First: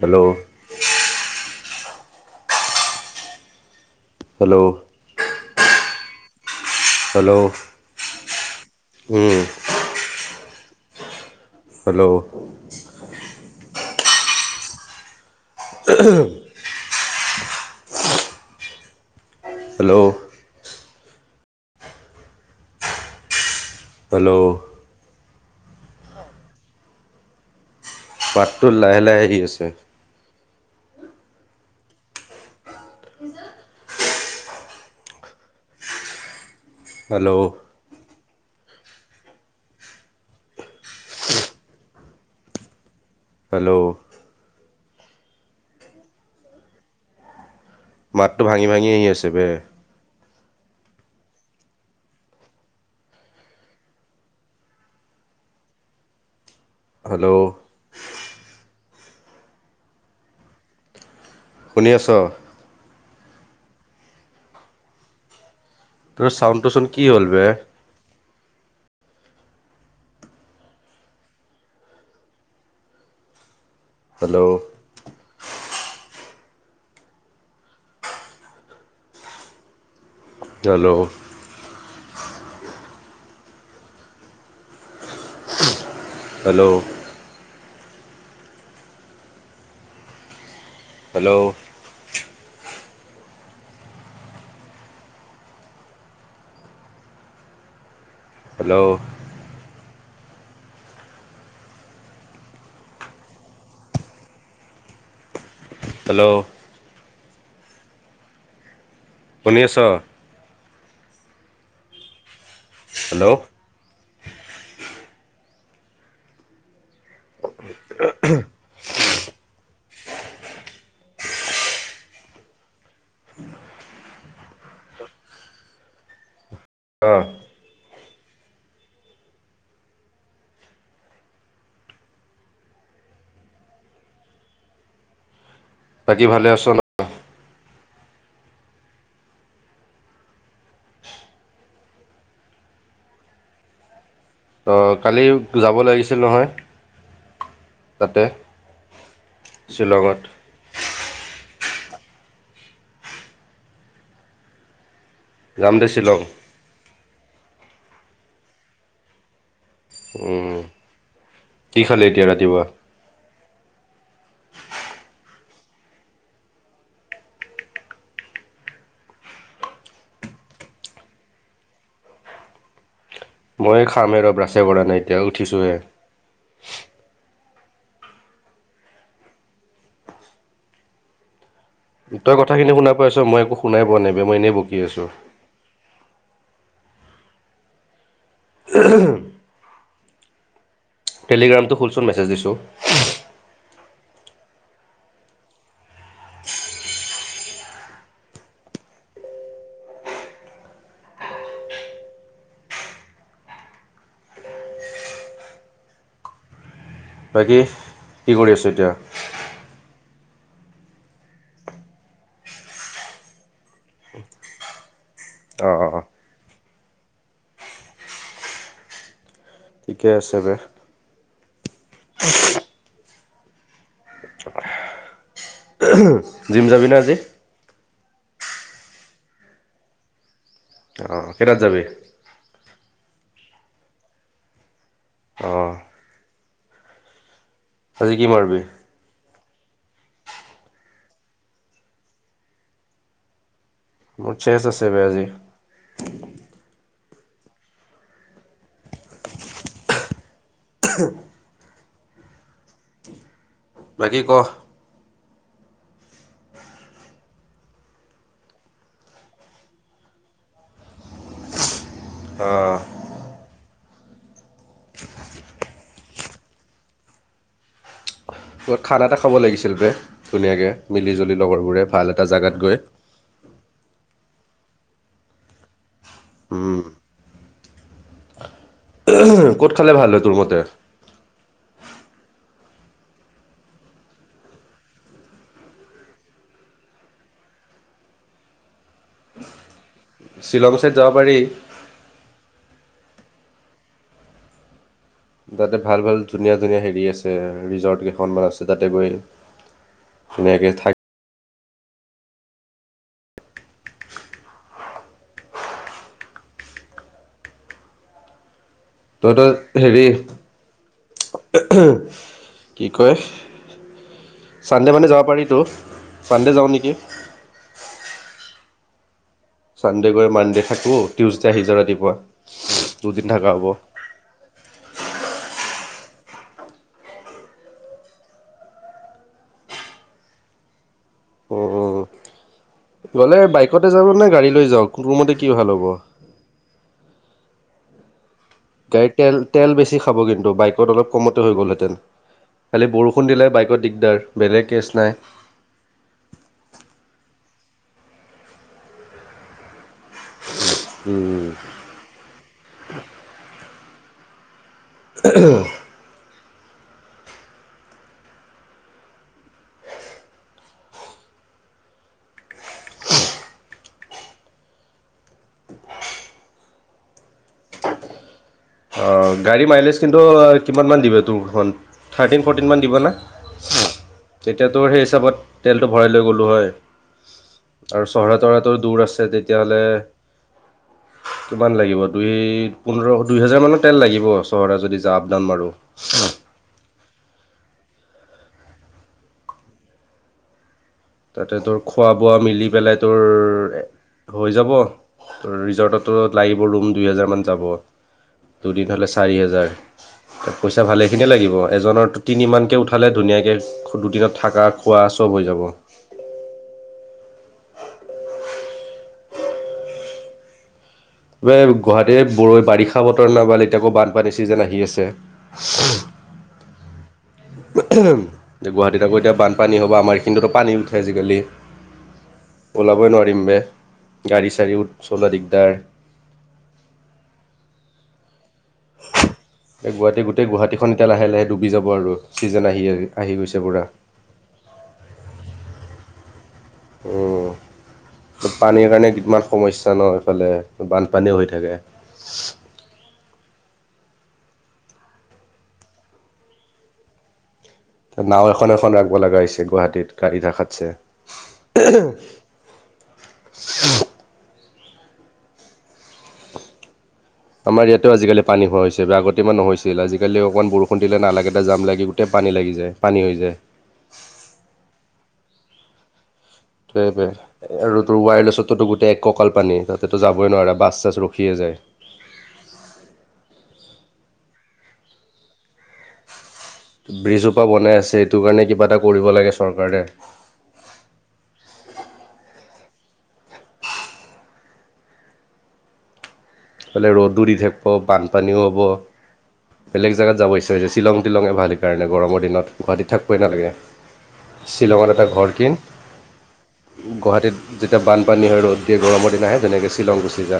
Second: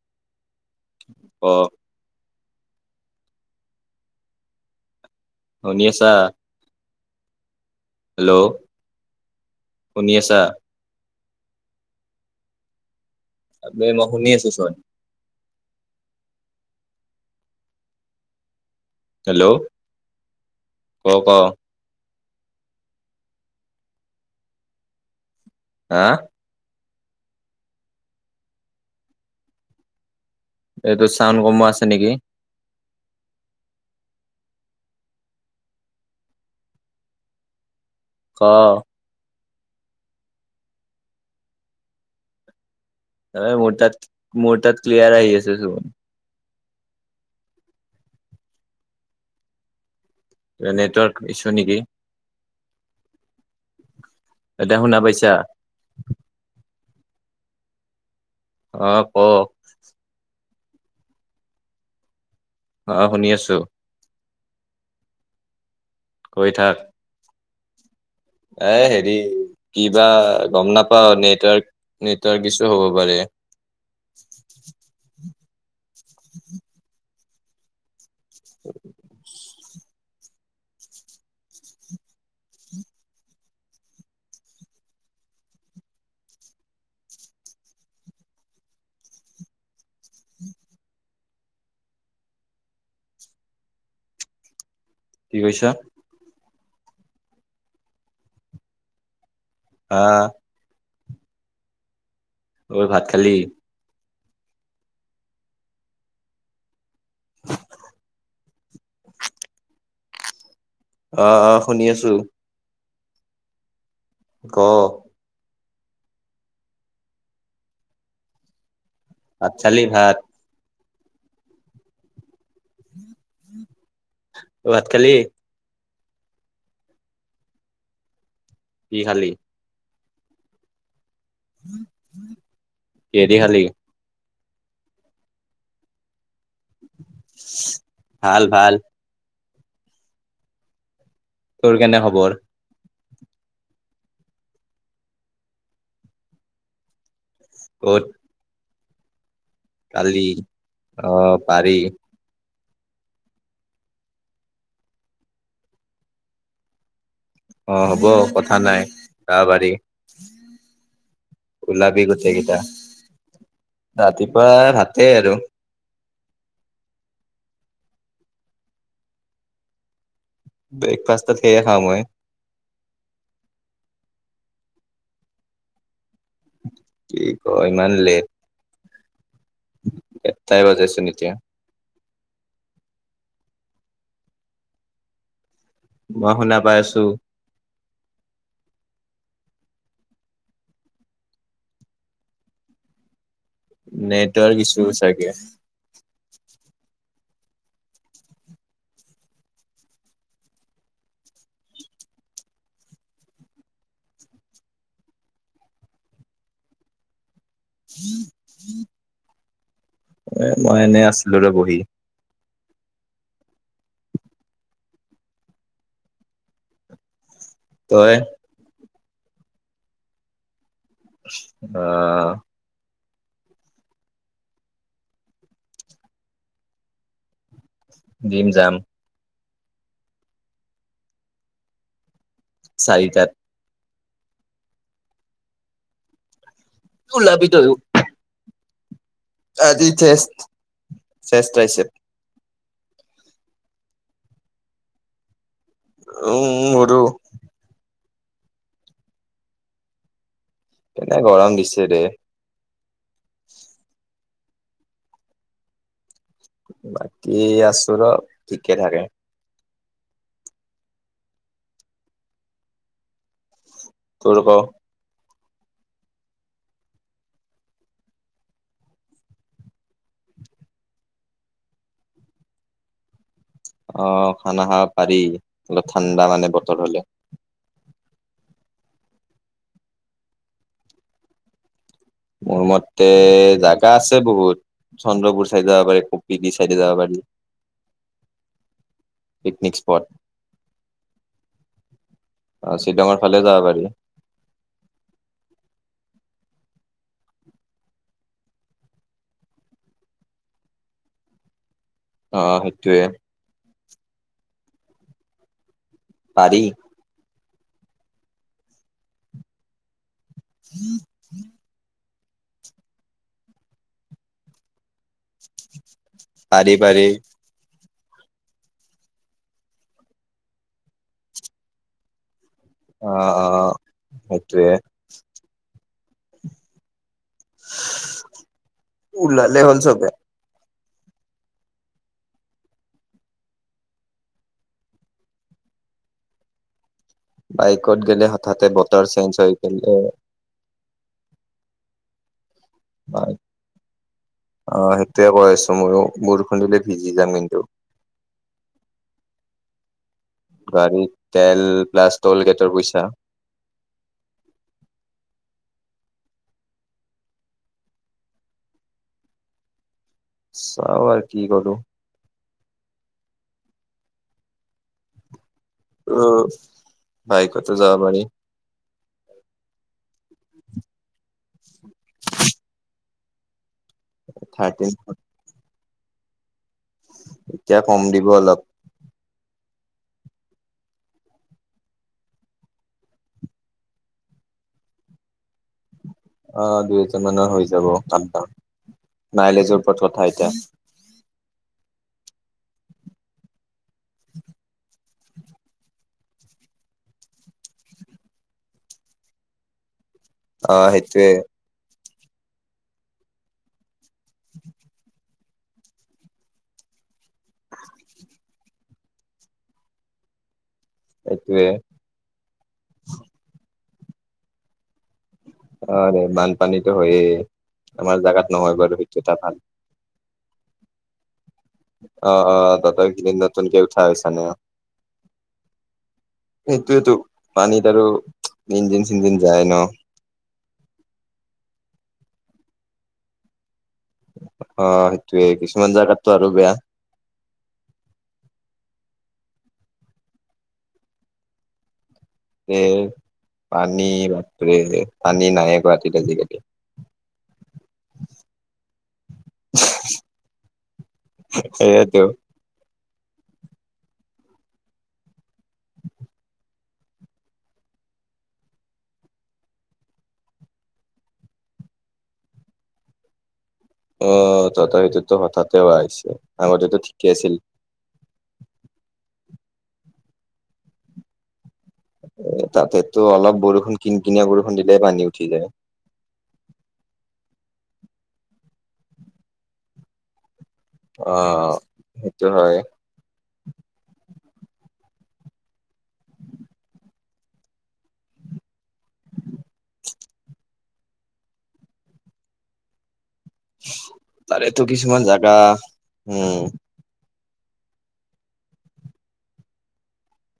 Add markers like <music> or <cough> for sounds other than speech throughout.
Hello অ hello শুনি আছা হেল্ল' হেল্ল' উম শুনি আছা হেল্ল' আবে মই শুনি আছোচন আহ হেল্ল' উম ক হেল্ল' হাঁ পাতটো লাহে লাহে আহি আছে। এইটো চাউন কমোৱা আছে নেকি হেল্ল' অ মানে হেল্ল' মোৰ তাত ক্লিয়াৰ আহি আছে চোন মাতটো ভাঙি ভাঙি আহি আছে বে নেটৱৰ্ক ইছু নেকি এতিয়া শুনা পাইছা হেল্ল' উম ক শুনি আছ অ শুনি আছো। তোৰ চাউণ্ড টো চন কি হল বে আহ হেৰি কিবা গম নাপাও নেটৱৰ্ক নেটৱৰ্ক ইছু হ'ব পাৰে হেল্ল' <unintelligible> হেল্ল' হেল্ল' হেল্ল' কি কৈছা হেল্ল' আহ অই ভাত খালি হেল্ল' শুনি আছ আহ অ শুনি আছো হেল্ল' ক <unintelligible> চালি ভাত ভাত খালি অ কি খালি কেহেদি খালি বাকী ভালে আছ ন ভাল ভাল তোৰ কেনে খবৰ অ কালি যাব লাগিছিল নহয় ক'ত তাতে শ্বিলঙত কালি অ পাৰি জামদে শিলং অ হ'ব কথা নাই ত বাৰী কি উলাবী খালি এতিয়া গোতেই কেইটা ৰাতিপুৱা ৰাতিপুৱা ভাতেই আৰু ব্ৰেকফাষ্টত সেয়ে খাম ও মই <unintelligible> মই খাম এ ৰ ব্ৰাছে কৰা নাই এতিয়া উঠিছোঁহে কি ক ইমান লেট এটাই বাজেইছোন এতিয়া তই কথাখিনি শুনা পাইছ মই একো শুনাই পোৱা নাই বে মই এনেই বকি আছো মই শুনা পাই আছো <inaudible> টেলিগ্ৰামটো খোলচোন মেছেজ দিছোঁ নেটৱৰ্ক ইচু চাগে বাকী কি কৰি আছোঁ এতিয়া এ মই এনে আছিলো ৰ বহি অ অ অ তই ঠিকে আছে দে আহ জিম যাবি ন আজি জিম জাম অঁ কেইটাত যাবি চাৰিটাত অঁ ওলাবি তইও আজি কি মাৰিবি আজি চ চেষ্ট্ৰছে <unintelligible> মোৰ চে চ আছে বে আজি উম উম এইটো এনে গৰম দিছে দে <unintelligible> কি ক <unintelligible> বাকী আছো ৰ ঠিকে থাকে আহ তোৰক <unintelligible> বত খানা এটা খাব লাগিছিল ব ধুনীয়াকে মিলি জুলি লগৰবোৰে ভাল এটা জোগাত গৈ <unintelligible> <inaudible> অ খানা খাব পাৰি অলপ ঠাণ্ডা মানে বতৰ হলে <unintelligible> ক'ত খালে ভাল হয় তোৰ মতে মোৰ মতে জাগা আছে বহুত চন্দ্ৰপুৰ চাইডে যাবা পাৰি কপিলি চাইডে যাবা পাৰি <unintelligible> পিকনিক স্পট শ্বিলং চাইদ যাব পাৰি আহ শ্ৰীডঙৰ ফালে যাব পাৰি <unintelligible> তাতে ভাল ভাল ধুনীয়া ধুনীয়া হেৰি আছে ৰিজৰ্ট কেইখনমান আছে তাতে গৈ <unintelligible> এনেকে থাকে অ সেইটোৱে পাৰি তইত হেৰি কি কয় চান্ডে মানে যাব <unintelligible> পাৰিতো চানডে যাওঁ পাৰি নেকি পাৰি চানডে গৈ মানডে থাকো টিউজডে আহি যাম ৰাতিপুৱা। দুদিন অঁ থকা হ'ব অঁ সেইটোৱে। <unintelligible> ওলালে হ'ল চবেই। <unintelligible> উম গ'লে বাইকতে যাব নে গাড়ী লৈ যাওঁক কোনোমতে কি ভাল হ'ব। <unintelligible> বাইকত গেলে হঠাতে বতৰ গাড়ীত চেঞ্জ তেল হৈ তেল গলে বেছি খাব কিন্তু বাইকত অলপ কমতে হৈ গ'লহেঁতেন। খালি বৰষুণ দিলে বাইকত দিগদাৰ বেলেগ অ কেছ নাই। সেইটোয়ে কৈ আছো ময়ো বৰষুণ দিলে <unintelligible> ভিজি যাম কিন্তু গাড়ীত উম তেল প্লাছ ট্ৰল গেটৰ পইচা। <unintelligible> <inaudible> চাওঁ আৰু কি কৰোঁ। উম, বাইকতে যাব পাৰি। অঁ গাড়ী মাইলেজ কিন্তু কিমানমান দিব তোৰখন, থাৰ্টিন ফৰ্টিনমান দিব না? <unintelligible> তেতিয়া তোৰ থাৰ্টিন সেই হিচাপত তেলটো ভৰাই লৈ গ'লোঁ হয়। এতিয়া কম আৰু দিব চহৰে অলপ তহৰেতো দূৰ আছে তে তিয়া হ'লে কিমান লাগিব দুই, পোন্ধৰ <unintelligible> দুই হজাৰ মানৰ তেল লাগিব চহৰতে যদি আপ- ডাউন মাৰো। অ দুই হাজাৰ মানত হৈ যাব আপ-ডাউন মাইলেজৰ ওপৰত কথা এতিয়া। তাতে তোৰ খোৱা বোৱা মিলি পেলাই তোৰ হৈ যাব, ৰিজৰ্টতটো লাগিব ৰুম দুই হাজাৰ মান যাব দুদিন হ'লে চাৰি হেজাৰ। <unintelligible> অ পইচা সেইটোয়ে ভালেখিনিয়ে লাগিব এজনৰতো তিনি মানকে উঠালে ধুনীয়াকে দুদিনত থাকা খোৱা চব হৈ যাব। <unintelligible> <inaudible> সেইটোয়ে এই গুৱাহাটীৰ বাৰিষা বতৰ নমালে এতিয়া আকৌ বানপানীৰ চিজন আহি আছে। <unintelligible> অ দে বানপানীটো হৈয়েই। গুৱাহাটীত আকৌ এতিয়া ভাল বানপানী হ'ব আমাৰ এইখিনিতো পানী উঠে আজিকালি। <unintelligible> অ অ তাতো ওলাবই এইকেইদিন নোৱাৰিম বে। নতুনকে উঠা হৈছে নে? গাড়ী <unintelligible> চাড়ী চলোৱা দিগদাৰ। সেইটোৱেটো পানীত আৰু ইঞ্জিন চিঞ্জিন যায় ন এই গুৱাহাটী গোটেই গুৱাহাটীখন এতিয়া লাহে লাহে ডুবি যাব আৰু। <unintelligible> চিজন আহি আহি আহি গৈছে পুৰা। <unintelligible> অ সেইটোৱে কিছুমান জাগাতটো আৰু বেয়া উম পানীৰ কাৰণে ইমান সমস্যা ন এইফালে, বানপানীও হৈ থাকে। এ পানী বাপৰে পানী নাইয়ে গুৱাহাটীত আজিকালি। নাওঁ এখন এখন ৰাখব লাগা হৈছে গুৱাহাটীত গাড়ী ৰাখাতছে <inaudible> <unintelligible> আমাৰ ইয়াতো আজিকালি পানী হোৱা হৈছে, আগতে ইমান নহৈছিল আজিকালি অকমান বৰষুণ দিলে নালাকিটা জাম লাগি গোটেই পানী লাগি যায় পানী হৈ যায়। অ তথাপিটো ত হঠাতে হোৱা হৈছে। আগতেতো সেইটোৱে‌ ঠিকে আছিল সেইটোৱে আৰু তোৰ ৱায়লেছতোটো গোটেই এক ককাল পানী তাতে তো যাবই নোৱাৰা বাছ চাছ ৰখিয়ে যায়। তাতেতো অলপ বৰষুণ কিন কিনিয়া বৰষুণ দিলে পানী উঠি যায়। ব্ৰিজ হোপা বনাই আছে এইটো কাৰণে কিবা এটা কৰিব লাগে চৰকাৰে। অ সেইটো হয়। এইফালে ৰ'দো দি থাকিব বানপানীও হ'ব বেলেগ জাগাত যাব ইচ্ছা যায়। শ্বিলং তিলং এ ভাল সেইকাৰণে গৰমৰ দিনত গুৱাহাটীত থাক কইনাদিয়া তাৰেতো শ্বিলংত কিছুমান এটা ঘৰ জাগা কিন, উম গুৱাহাটীত যেতিয়া বানপানী হয় ৰ'দ দিয়ে গৰমৰ দিন আহে তেনেকে শ্বিলং গুচি যা,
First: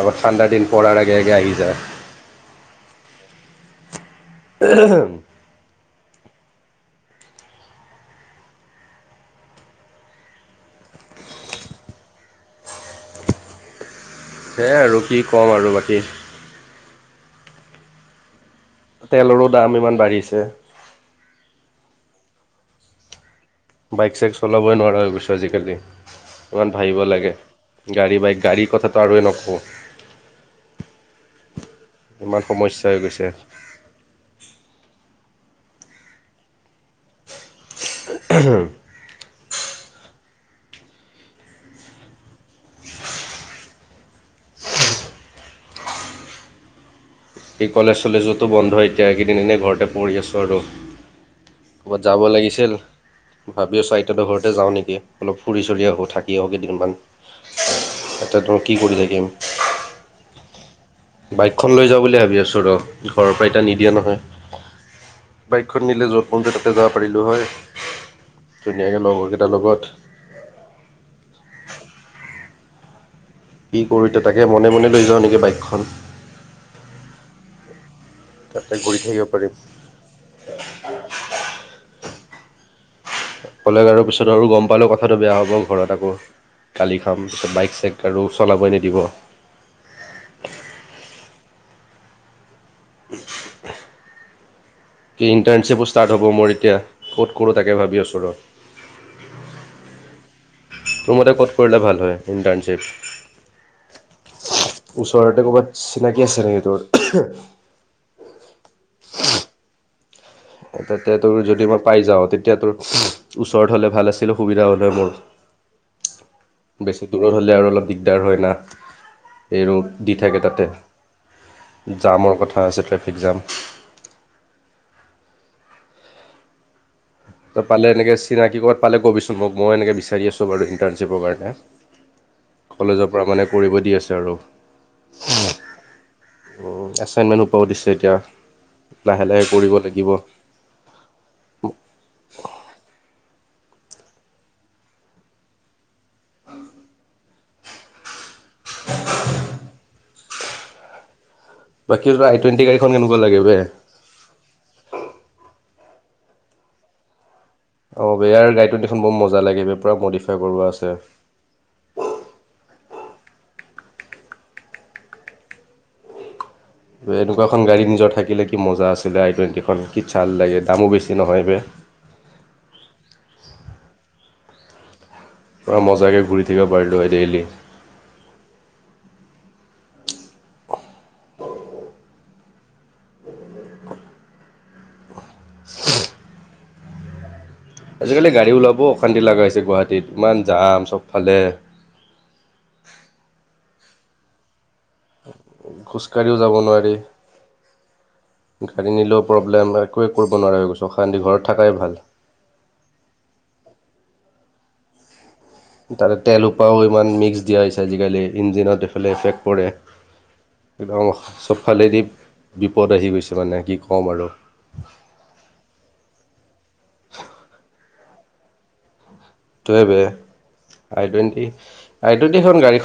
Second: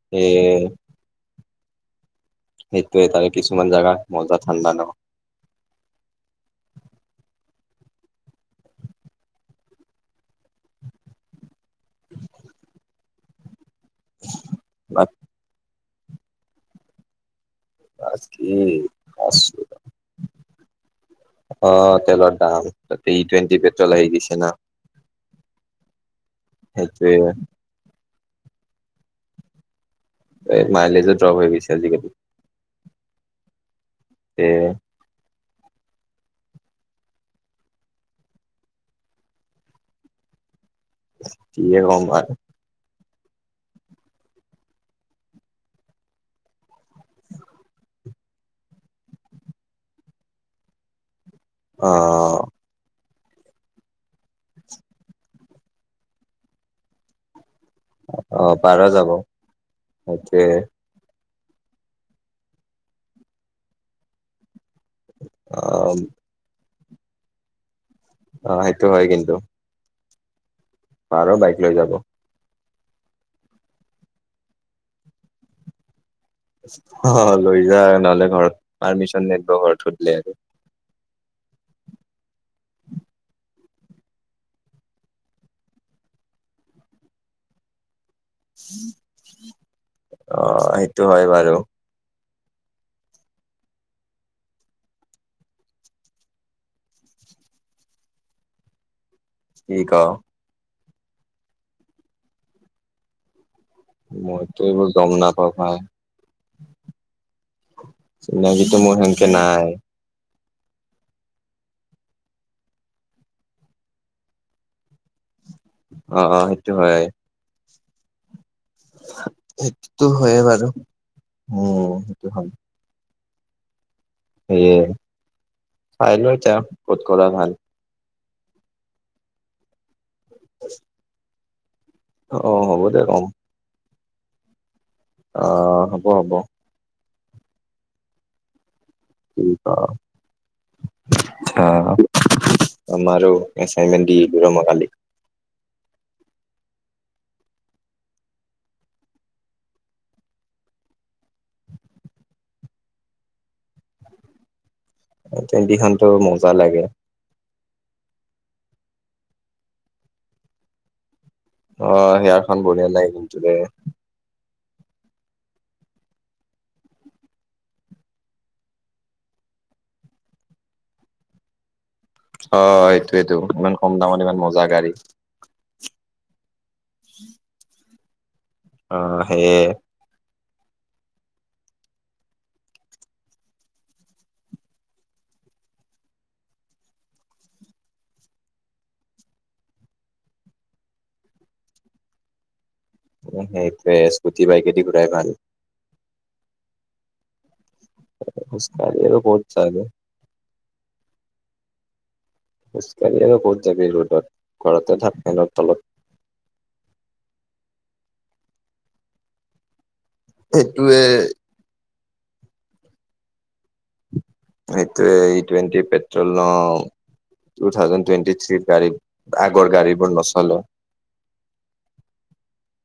আকৌ এ ঠাণ্ডা দিন পৰাৰ আগে আগে আহি যা। সেইটোৱে তাৰে কিছুমান জাগাত মজা ঠাণ্ডা ন। <unintelligible> সেয়াই আৰু কি ক'ম আৰু বাকী। তেলৰো দাম ইমান বাঢ়িছে <unintelligible> অ তেনান অ তাতেই তেন <unintelligible> বাইক চাইক চলাবই নোৱাৰাই হৈ গৈছো আজিকালি ইমান ভাবিব লাগে সেইটোৱে গাড়ী বাইক। গাড়ীৰ কথাটো আৰুএ নকওঁ। এ মাইলেজো যাব দিছে আজিকালি। তে উম হ <unintelligible> <unintelligible> এই কলেজ চলেজতো বন্ধ হয়, এতিয়া এইকেইদিন এনেই ঘৰতে পঢ়ি আছোঁ আৰু। অ ক'ৰবাত যাব লাগিছিল, ভাবি আছো আইতা বা ঘৰতে যাওঁ নিকি অলপ। ফুৰি চোৰি আহোঁ, থাকি আহো কেইদিনমান। অ এতে ধৰ কি পাৰা কৰি যাব থাকিম। সেইটোৱে বাইকখন লৈ যাওঁ বুলি ভাবি আছো ৰ, ঘৰৰ পৰা এতিয়া নিদিয়ে নহয়। অ বাইকখন নিলে যত মনজাই তাতে যাব পাৰিলো হয়। অ সেইটো ধুনীয়াকে লগৰকেইটাৰ লগত। নোৱাৰ বাইক লৈ যাব। কি কৰোঁ এতিয়া তাকে মনে মনে লৈ যাওঁ নিকি বাইকখন। অ লৈজা, নহলে ঘৰত তাতে ঘূৰি থাকিব পাৰ্মিচন পাৰিম নিদিব ঘৰত সুধিলে আৰু। ক'লে আৰু পিছত আৰু গম পালে কথাটো বেয়া হ'ব, ঘৰত আকৌ গালি খাম, পিছত বাইক চাইক আৰু চলাবই নিদিব অ সেইটো হয় বাৰু। <unintelligible> কি ইণ্টাৰ্ণশ্বিপো ষ্টাৰ্ট হ'ব মোৰ এতিয়া, ক'ত কৰোঁ তাকে ভাবি আছোঁ ৰ। ষ্টিকাও তোৰ মতে ক'ত কৰিলে ভাল হয় ইণ্টাৰ্ণশ্বিপ? মইতো এইবোৰ গম ওচৰতে নাপাওঁ ভাই কৰ'বাত চিনাকি আছে নি তোৰ? চিনাকিতো মোৰ সেনকে নাই তেতিয়া তোৰ তা যদি মই পাই যাও, তেতিয়া তোৰ ওচৰত হলে ভাল আছিল সুবিধা হলে মোৰ। অ', অ', সেইটো হয় বেছি দূৰত হ'লে আৰু অলপ দিগদাৰ হয় না। এ ৰদ সেইটোতো দি থাকে হয়ে তাতে বাৰু উম, সেইটো জামৰ কথা আছে, ট্ৰেফিক এগজাম এ চাই ল এতিয়া ক'ত কৰা ভাল। চিনাকি'ত পালে ক'বিচোন, মই এনে বিচাৰি আছোঁ মানে ইণ্টাৰ্শ্বিপৰ কাৰণে। অ', হ'ব দে কলেজৰ কম পৰা মানে কৰিব দি আছে আৰু। অ হ'ব হ'ব। আচাইনমেণ্ট উপাব দিছে এতিয়া। লাহে লাহে কৰিব লাগিব আচা <unintelligible> আমাৰো এছাইনমেণ্ট দি ৰম কালি। বাকী আই টুৱেণ্টি গাড়ীখন কেনেকুৱা লাগে বে। আই টোৱেন্তিখনটো মজা লাগে। অ বেয়া হৈ যায়, কিন্তু গাড়ীটো দেখোন বৰ মজা লাগে, পুৰা মডিফাই কৰোৱা আছে। অ সেয়াখন বঢ়িয়া নাই কিন্ত দে। এনেকুৱা এখন গাড়ী নিজৰ থাকিলে কি মজা আছিলে হয়, আই টুৱেণ্টিখন কি চাল লাগে দামো বেছি নহয় হে। অ এইটোৱেটো ইমান কম দামত ইমান মজা গাড়ী। পূৰা মজাকে ঘূৰি থাকিব পাৰিলোঁ হয় ডেইলি। অ সেইয়াই।। আজিকালি গাড়ী ওলাব অশান্তি লগা হৈছে, গুৱাহাটীত ইমান জাম চবফালে। উ সেইটোৱে স্কুটি বাইক এদি ঘূৰাই ভাল। কেনিও যাব নোৱাৰি। গাড়ী খোজকাঢ়ি আৰু নিলেও ক'ত প্ৰব্লেম যাবি একোৱে কৰিব নোৱাৰে হৈ গৈছো, অশান্তি, ঘৰত থাকাই ভাল। খোজ কাঢ়ি আৰু ক'ত যাবি ৰ'দত ঘৰতে থাক ন। তাতে তেলৰো হুপাপাও ইমান মিক্স দিয়া হৈছে আজিকালি ইঞ্জিনত এইফালে এফেক্ট পৰে। সেইটোৱে একদম চবফালেদি বিপদ আহি গৈছে মানে কি ক'ম আৰু। সেইটোটুৱেণ্টি পেট্ৰল ন টু থাউজেড টুৱেণ্টি থ্ৰ গাড়ীত। সেইটোৱে বেয়া, আই টোৱনেটি টোৱনেটি গাড়ী।